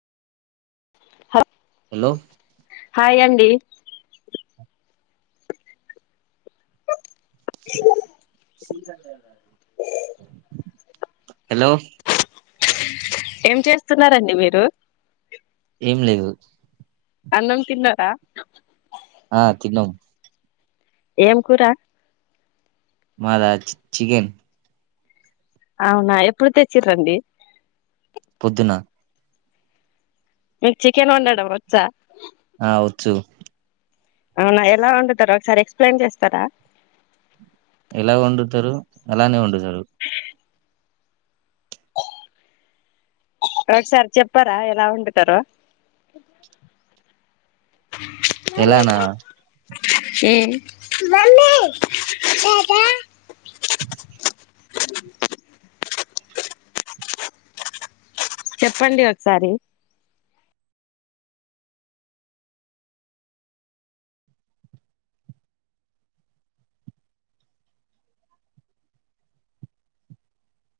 హ hello hi యండి hello ఏం చేస్తున్నారండి మీరు ఏం లేదు అన్నం తిన్నారా ఆ తిన్నం ఏం కురా మాదా చి చికెన్ అవునా ఎప్పుడు తెచ్చిర్రండి పొద్దున మీక్ చికెన్ వండడం వచ్చా ఆ వొచ్చు అవునా ఎలా వండుతారు ఒకసారి ఎక్స్ప్లెయిన్ చేస్తారా ఎలా వండుతారు అలానే వండుతారు ఒకసారి చెప్పారా ఎలా వండుతారో ఎలానా హు చెప్పండి ఒకసారి